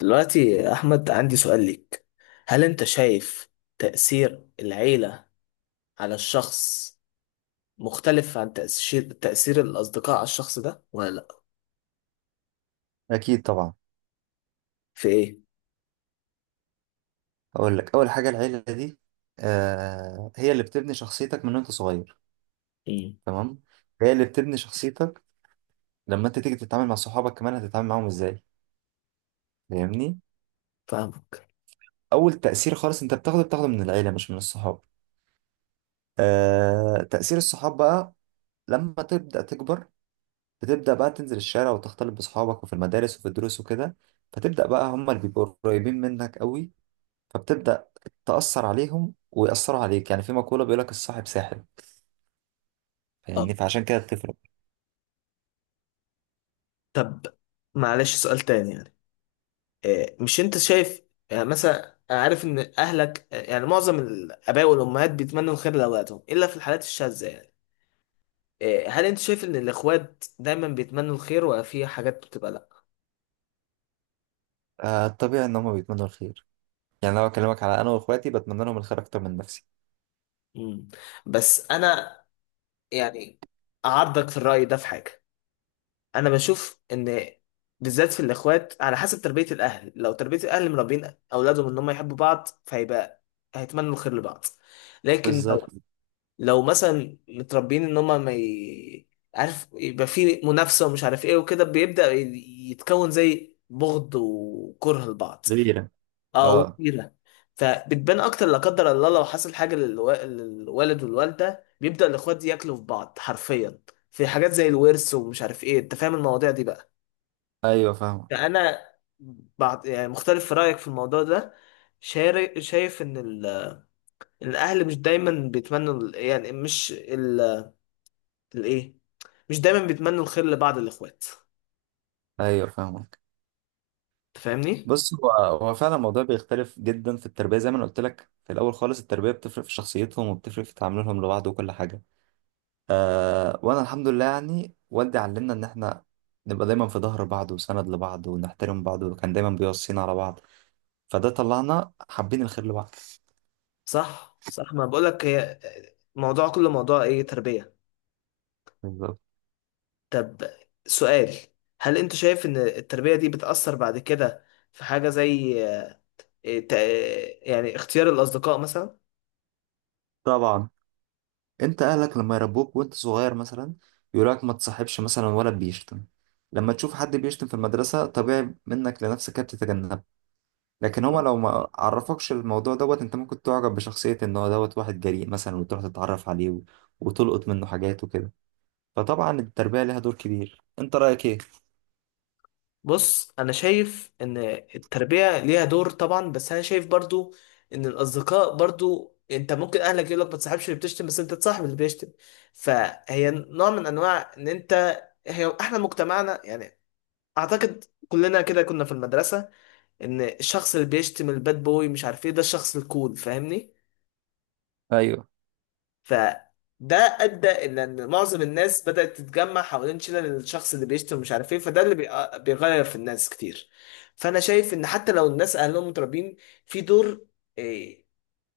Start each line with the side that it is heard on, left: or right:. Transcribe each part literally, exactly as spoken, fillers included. left: دلوقتي يا أحمد عندي سؤال ليك. هل أنت شايف تأثير العيلة على الشخص مختلف عن تأثير تأثير الأصدقاء على الشخص ده ولا لأ؟
right: أكيد طبعا.
left: في إيه؟
right: أقول لك أول حاجة، العيلة دي آه هي اللي بتبني شخصيتك من وأنت صغير.
left: امم
right: تمام، هي اللي بتبني شخصيتك. لما أنت تيجي تتعامل مع صحابك كمان هتتعامل معاهم إزاي، فاهمني؟
left: فاهمك.
right: أول تأثير خالص أنت بتاخده بتاخده من العيلة مش من الصحاب. آه، تأثير الصحاب بقى لما تبدأ تكبر، بتبدأ بقى تنزل الشارع وتختلط بصحابك وفي المدارس وفي الدروس وكده، فتبدأ بقى هما اللي بيبقوا قريبين منك قوي، فبتبدأ تأثر عليهم ويأثروا عليك. يعني في مقولة بيقول لك الصاحب ساحب،
left: أه،
right: فاهمني؟ فعشان كده بتفرق.
left: طب معلش سؤال تاني يعني، إيه، مش أنت شايف، يعني مثلا أنا عارف إن أهلك، آه، يعني معظم الآباء والأمهات بيتمنوا الخير لأولادهم إلا في الحالات الشاذة يعني. إيه، هل أنت شايف إن الإخوات دايما بيتمنوا الخير ولا في حاجات بتبقى لأ؟
right: آه الطبيعي ان هم بيتمنوا الخير، يعني لو اكلمك على انا واخواتي بتمنى لهم الخير اكتر من نفسي.
left: امم بس أنا يعني أعارضك في الرأي ده في حاجة. أنا بشوف إن، بالذات في الإخوات، على حسب تربية الأهل. لو تربية الأهل مربين أولادهم إن هم يحبوا بعض فهيبقى هيتمنوا الخير لبعض. لكن
right: بالظبط.
left: لو لو مثلا متربيين إن هم ما ي... عارف، يبقى في منافسة ومش عارف إيه وكده، بيبدأ يتكون زي بغض وكره لبعض.
right: غيرة.
left: اه،
right: اه.
left: وكبيره. فبتبان اكتر لا قدر الله لو حصل حاجه للوا- للوالد والوالده، بيبدا الاخوات ياكلوا في بعض حرفيا، في حاجات زي الورث ومش عارف ايه. انت فاهم المواضيع دي بقى؟
right: ايوه فاهمك.
left: فانا، بعد يعني، مختلف في رايك في الموضوع ده. شار- شايف ان ال- الاهل مش دايما بيتمنوا ال- يعني مش ال- الايه مش دايما بيتمنوا الخير لبعض الاخوات.
right: ايوه فاهمك.
left: انت فاهمني؟
right: بص، هو هو فعلا الموضوع بيختلف جدا في التربيه، زي ما انا قلت لك في الاول خالص التربيه بتفرق في شخصيتهم وبتفرق في تعاملهم لبعض وكل حاجه. آه، وانا الحمد لله يعني والدي علمنا ان احنا نبقى دايما في ظهر بعض وسند لبعض ونحترم بعض، وكان دايما بيوصينا على بعض، فده طلعنا حابين الخير لبعض.
left: صح صح، ما بقولك، هي موضوع، كل موضوع ايه، تربيه.
right: بالظبط.
left: طب سؤال، هل انت شايف ان التربية دي بتأثر بعد كده في حاجة زي، آه، تا- يعني اختيار الأصدقاء مثلا؟
right: طبعا، انت اهلك لما يربوك وانت صغير مثلا يقولك ما تصاحبش مثلا ولا بيشتم، لما تشوف حد بيشتم في المدرسة طبيعي منك لنفسك تتجنب. لكن هما لو ما عرفوكش الموضوع دوت، انت ممكن تعجب بشخصية ان هو دوت واحد جريء مثلا وتروح تتعرف عليه و- وتلقط منه حاجات وكده. فطبعا التربية ليها دور كبير. انت رأيك ايه؟
left: بص، انا شايف ان التربية ليها دور طبعا، بس انا شايف برضو ان الأصدقاء برضو، انت ممكن اهلك يقولك ما تصاحبش اللي بتشتم، بس انت تصاحب اللي بيشتم. فهي نوع من انواع ان انت، هي احنا مجتمعنا يعني، اعتقد كلنا كده كنا في المدرسة، ان الشخص اللي بيشتم الباد بوي مش عارف ايه، ده الشخص الكول، فاهمني.
right: ايوه
left: فده ادى الى ان معظم الناس بدات تتجمع حوالين شلل الشخص اللي بيشتم ومش عارف ايه، فده اللي بي- بيغير في الناس كتير. فانا شايف ان حتى لو الناس اهلهم متربين، في دور، إيه،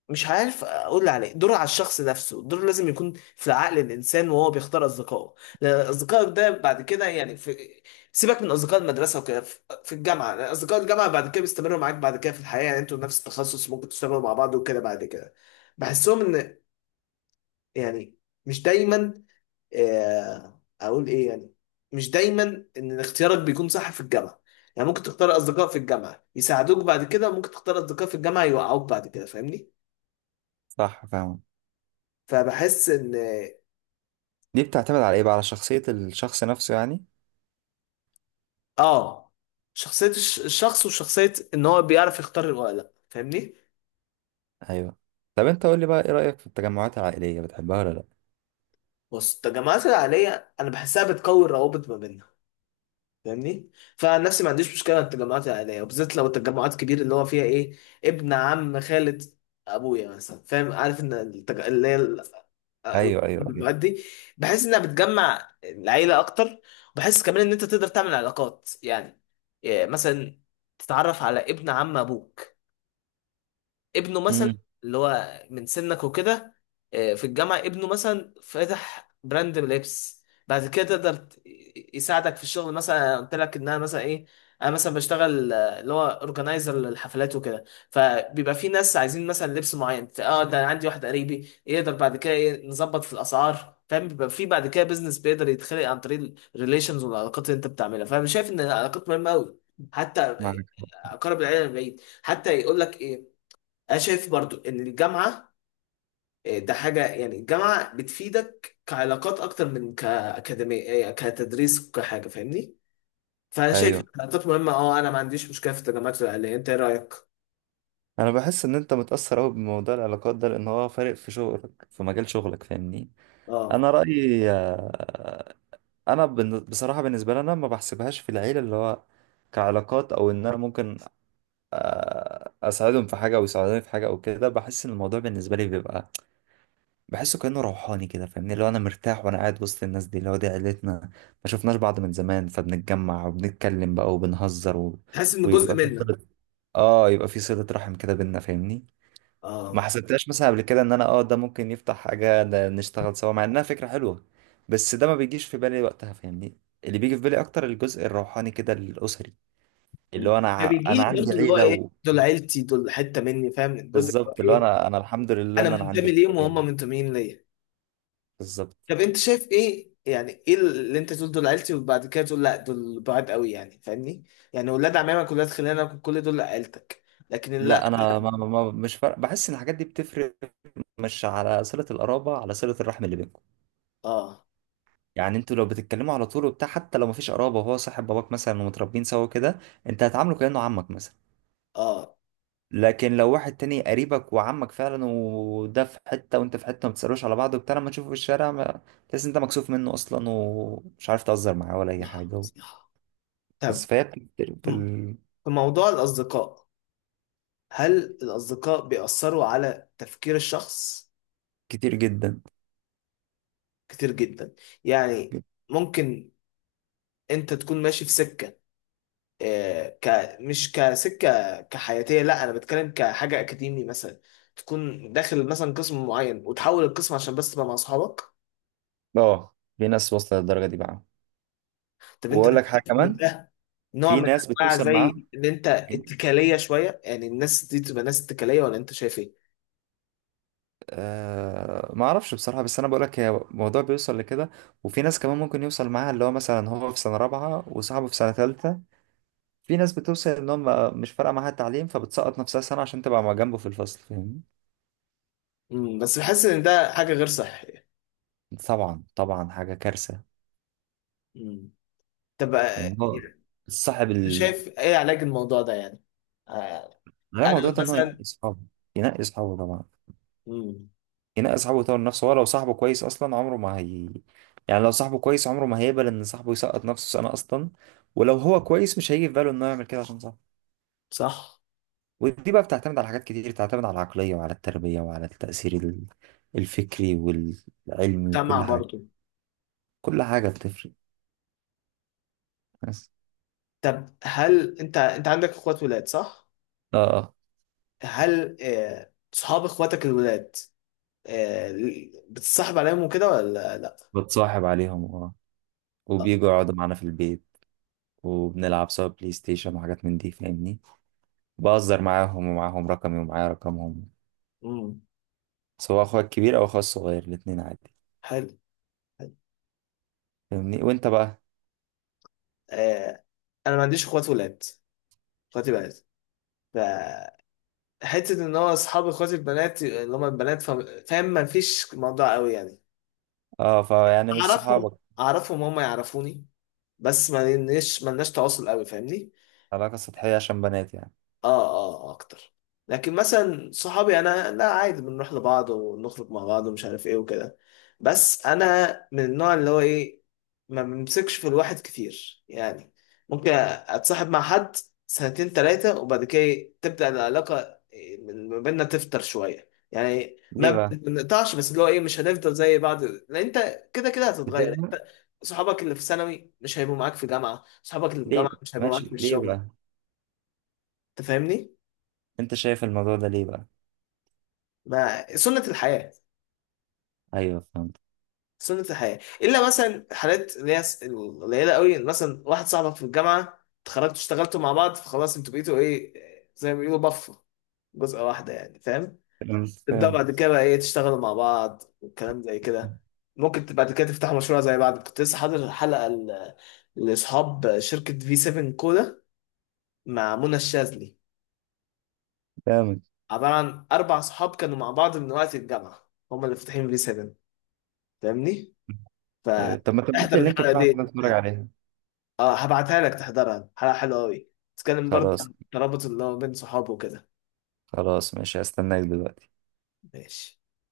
left: مش عارف اقول عليه، دور على الشخص نفسه، دور لازم يكون في عقل الانسان وهو بيختار اصدقائه. لان اصدقائك ده بعد كده يعني، في، سيبك من اصدقاء المدرسه وكده، في في الجامعه، لأن اصدقاء الجامعه بعد كده بيستمروا معاك بعد كده في الحياه، يعني انتوا نفس التخصص ممكن تشتغلوا مع بعض وكده بعد كده. بحسهم ان يعني مش دايما، آه، اقول ايه يعني، مش دايما ان اختيارك بيكون صح في الجامعه. يعني ممكن تختار اصدقاء في الجامعه يساعدوك بعد كده، ممكن تختار اصدقاء في الجامعه يوقعوك بعد كده، فاهمني.
right: صح، فاهم.
left: فبحس ان،
right: دي بتعتمد على ايه بقى؟ على شخصية الشخص نفسه يعني.
left: اه، شخصيه الش- الشخص وشخصيه ان هو بيعرف يختار ولا لا، فاهمني.
right: ايوه. طب انت قول لي بقى، ايه رأيك في التجمعات العائلية، بتحبها ولا لا؟
left: بص التجمعات العائليه انا بحسها بتقوي الروابط ما بيننا، فاهمني. فنفسي ما عنديش مشكله مع التجمعات العائليه، وبالذات لو التجمعات كبيره، اللي هو فيها ايه، ابن عم خالة ابويا مثلا. فاهم، عارف ان التج... اللي هي ال-
right: ايوه، ايوه، ايوه.
left: المجموعات دي بحس انها بتجمع العيله اكتر، وبحس كمان ان انت تقدر تعمل علاقات، يعني، إيه، مثلا تتعرف على ابن عم ابوك، ابنه مثلا
right: امم.
left: اللي هو من سنك وكده، آه، في الجامعة، ابنه مثلا فاتح براند لبس بعد كده تقدر ت- يساعدك في الشغل مثلا. أنا قلت لك ان انا مثلا ايه، انا مثلا بشتغل آه، اللي هو اورجنايزر للحفلات وكده. فبيبقى في ناس عايزين مثلا لبس معين، اه، ده أنا عندي واحد قريبي يقدر بعد كده إيه نظبط في الاسعار، فاهم. بيبقى في بعد كده بيزنس بيقدر يتخلق عن طريق الريليشنز والعلاقات اللي انت بتعملها. فانا شايف ان العلاقات مهمه قوي، حتى
right: معاك.
left: اقرب العيله من بعيد حتى يقول لك إيه. انا شايف برضو ان الجامعه، آه، ده حاجه، يعني الجامعه بتفيدك كعلاقات اكتر من كاكاديميه، آه، كتدريس وكحاجه، فاهمني. فانا شايف إن
right: ايوه.
left: العلاقات مهمه، اه، انا ما عنديش مشكله في التجمعات العائليه. انت ايه رايك؟
right: انا بحس ان انت متاثر قوي بموضوع العلاقات ده، لان هو فارق في شغلك في مجال شغلك، فاهمني؟
left: اه،
right: انا رايي آه، انا بن- بصراحه بالنسبه لي انا ما بحسبهاش في العيله اللي هو كعلاقات، او ان انا ممكن آه، اساعدهم في حاجه او يساعدوني في حاجه او كده. بحس ان الموضوع بالنسبه لي بيبقى بحسه كانه روحاني كده، فاهمني؟ اللي هو انا مرتاح وانا قاعد وسط الناس دي اللي هو دي عيلتنا، ما شفناش بعض من زمان فبنتجمع وبنتكلم بقى وبنهزر و...
left: حاسس ان جزء
right: ويبقى في
left: منك،
right: صله. اه، يبقى في صله رحم كده بينا، فاهمني؟ ما
left: اه،
right: حسبتهاش مثلا قبل كده ان انا اه ده ممكن يفتح حاجة، ده نشتغل سوا، مع انها فكرة حلوة بس ده ما بيجيش في بالي وقتها، فاهمني؟ اللي بيجي في بالي اكتر الجزء الروحاني كده الاسري، اللي
left: مم.
right: هو انا ع-
left: فبيجي
right: انا
left: لي
right: عندي
left: برضو اللي هو
right: عيلة
left: ايه،
right: و...
left: دول عيلتي، دول حته مني، فاهم. الجزء اللي هو
right: بالظبط، اللي هو
left: ايه،
right: انا، انا الحمد لله
left: انا
right: ان انا عندي
left: منتمي ليهم
right: العيلة دي.
left: وهم منتميين ليا.
right: بالظبط.
left: طب انت شايف ايه يعني؟ ايه اللي انت تقول دول عيلتي وبعد كده تقول لا دول بعاد قوي يعني؟ فاهمني، يعني ولاد عمامك ولاد خلانك كل دول عيلتك، لكن لا.
right: لا، انا ما ما ما- مش فارق، بحس ان الحاجات دي بتفرق مش على صلة القرابة، على صلة الرحم اللي بينكم.
left: اه،
right: يعني انتوا لو بتتكلموا على طول وبتاع حتى لو مفيش قرابة وهو صاحب باباك مثلا ومتربيين سوا كده، انت هتعامله كأنه عمك مثلا.
left: اه،
right: لكن لو واحد تاني قريبك وعمك فعلا وده في حتة وانت في حتة، ما بتسألوش على بعض وبتاع، لما تشوفه في الشارع ما- تحس انت مكسوف منه اصلا ومش عارف تهزر معاه ولا اي
left: لا.
right: حاجة. بس
left: طب
right: فهي بتكتير في ال...
left: في موضوع الأصدقاء، هل الأصدقاء بيأثروا على تفكير الشخص؟
right: كتير جدا.
left: كتير جدا. يعني ممكن أنت تكون ماشي في سكة، آه، ك مش كسكه كحياتيه، لا انا بتكلم كحاجه اكاديمي مثلا، تكون داخل مثلا قسم معين وتحول القسم عشان بس تبقى مع اصحابك.
right: اه في ناس وصلت للدرجة دي بقى،
left: طب انت
right: واقول لك
left: بتشوف
right: حاجة
left: ان
right: كمان،
left: ده نوع
right: في
left: من
right: ناس
left: انواع
right: بتوصل معاهم
left: زي ان انت اتكاليه شويه، يعني الناس دي تبقى ناس اتكاليه، ولا انت شايف ايه؟
right: آه ما اعرفش بصراحة، بس انا بقول لك هي الموضوع بيوصل لكده. وفي ناس كمان ممكن يوصل معاها اللي هو مثلا هو في سنة رابعة وصاحبه في سنة ثالثة، في ناس بتوصل انهم مش فارقه معاها التعليم فبتسقط نفسها سنه عشان تبقى مع جنبه في الفصل، فاهمني؟
left: مم. بس بحس ان ده حاجه غير صحيه.
right: طبعا طبعا حاجه كارثه.
left: مم. طب، آه،
right: ان هو صاحب
left: انت
right: ال...
left: شايف ايه علاج الموضوع ده يعني؟ آه،
right: غير الموضوع
left: انا
right: ده، ان هو ينقي
left: مثلا،
right: اصحابه. ينقي اصحابه طبعا،
left: مم.
right: ينقي اصحابه ويطور نفسه. هو لو صاحبه كويس اصلا عمره ما هي، يعني لو صاحبه كويس عمره ما هيقبل ان صاحبه يسقط نفسه سنه اصلا، ولو هو كويس مش هيجي في باله انه يعمل كده عشان صاحبه.
left: صح؟
right: ودي بقى بتعتمد على حاجات كتير، بتعتمد على العقليه وعلى التربيه وعلى التاثير ال- الفكري والعلمي
left: جامعه
right: وكل حاجه.
left: برضو.
right: كل حاجه بتفرق.
left: طب هل انت، انت عندك اخوات ولاد صح؟
right: اه.
left: هل آه، صحاب اخواتك الولاد، آه، بتصاحب عليهم وكده ولا لا؟
right: بتصاحب عليهم، اه،
left: آه،
right: وبيجوا يقعدوا معانا في البيت وبنلعب سوا بلاي ستيشن وحاجات من دي، فاهمني؟ بهزر معاهم، ومعاهم رقمي ومعايا رقمهم،
left: امم.
right: سواء اخويا الكبير او اخويا الصغير، الاتنين عادي.
left: حلو، حلو.
right: فاهمني؟ وانت بقى؟
left: آه، انا ما عنديش اخوات ولاد، اخواتي بنات. فحته ان هو اصحاب اخواتي البنات، اللي هم البنات، فا- فاهم، ما فيش موضوع قوي يعني.
right: اه، فيعني مش
left: اعرفهم،
right: صحابك.
left: اعرفهم هم يعرفوني، بس ما لناش ما لناش تواصل قوي، فاهمني.
right: علاقة سطحية عشان بنات يعني.
left: اه، اه، آه، اكتر. لكن مثلا صحابي انا لا عادي بنروح لبعض ونخرج مع بعض ومش عارف ايه وكده. بس انا من النوع اللي هو ايه، ما بمسكش في الواحد كتير يعني. ممكن اتصاحب مع حد سنتين تلاتة وبعد كده إيه، تبدأ العلاقة ما بيننا تفتر شوية. يعني ما
right: ليه بقى؟
left: بنقطعش، بس اللي هو ايه، مش هنفضل زي بعض، لان انت كده كده هتتغير
right: بتزهق؟
left: انت. صحابك اللي في ثانوي مش هيبقوا معاك في جامعة، صحابك اللي في
right: ليه؟
left: جامعة مش هيبقوا معاك
right: ماشي
left: في
right: ليه
left: الشغل.
right: بقى؟
left: انت فاهمني؟
right: انت شايف الموضوع ده ليه بقى؟
left: ما سنة الحياة،
right: ايوه فهمت.
left: سنة الحياة، إلا مثلا حالات اللي هي س- القليلة قوي، مثلا واحد صاحبك في الجامعة اتخرجتوا اشتغلتوا مع بعض، فخلاص انتوا بقيتوا ايه، زي ما بيقولوا بفة، جزءة واحدة يعني، فاهم.
right: فهمت
left: تبدأوا بعد
right: فهمت
left: كده بقى ايه تشتغلوا مع بعد والكلام زي كده. ممكن ت- بعد كده تفتحوا مشروع زي بعض. كنت لسه حاضر حلقة ل- لأصحاب شركة في سفن كولا مع منى الشاذلي.
right: فهمت.
left: عبارة عن أربع صحاب كانوا مع بعض من وقت الجامعة، هما اللي فاتحين في سفن، فاهمني؟
right: ايوه طب ما تبعت لي
left: فاحضر
right: اللينك
left: الحلقه
right: بتاعك
left: دي.
right: كده اتفرج عليها.
left: اه، هبعتها لك تحضرها، حلقه حلوه قوي، تتكلم برضه
right: خلاص.
left: عن الترابط اللي هو بين صحابه وكده.
right: خلاص ماشي، هستناك دلوقتي.
left: ماشي.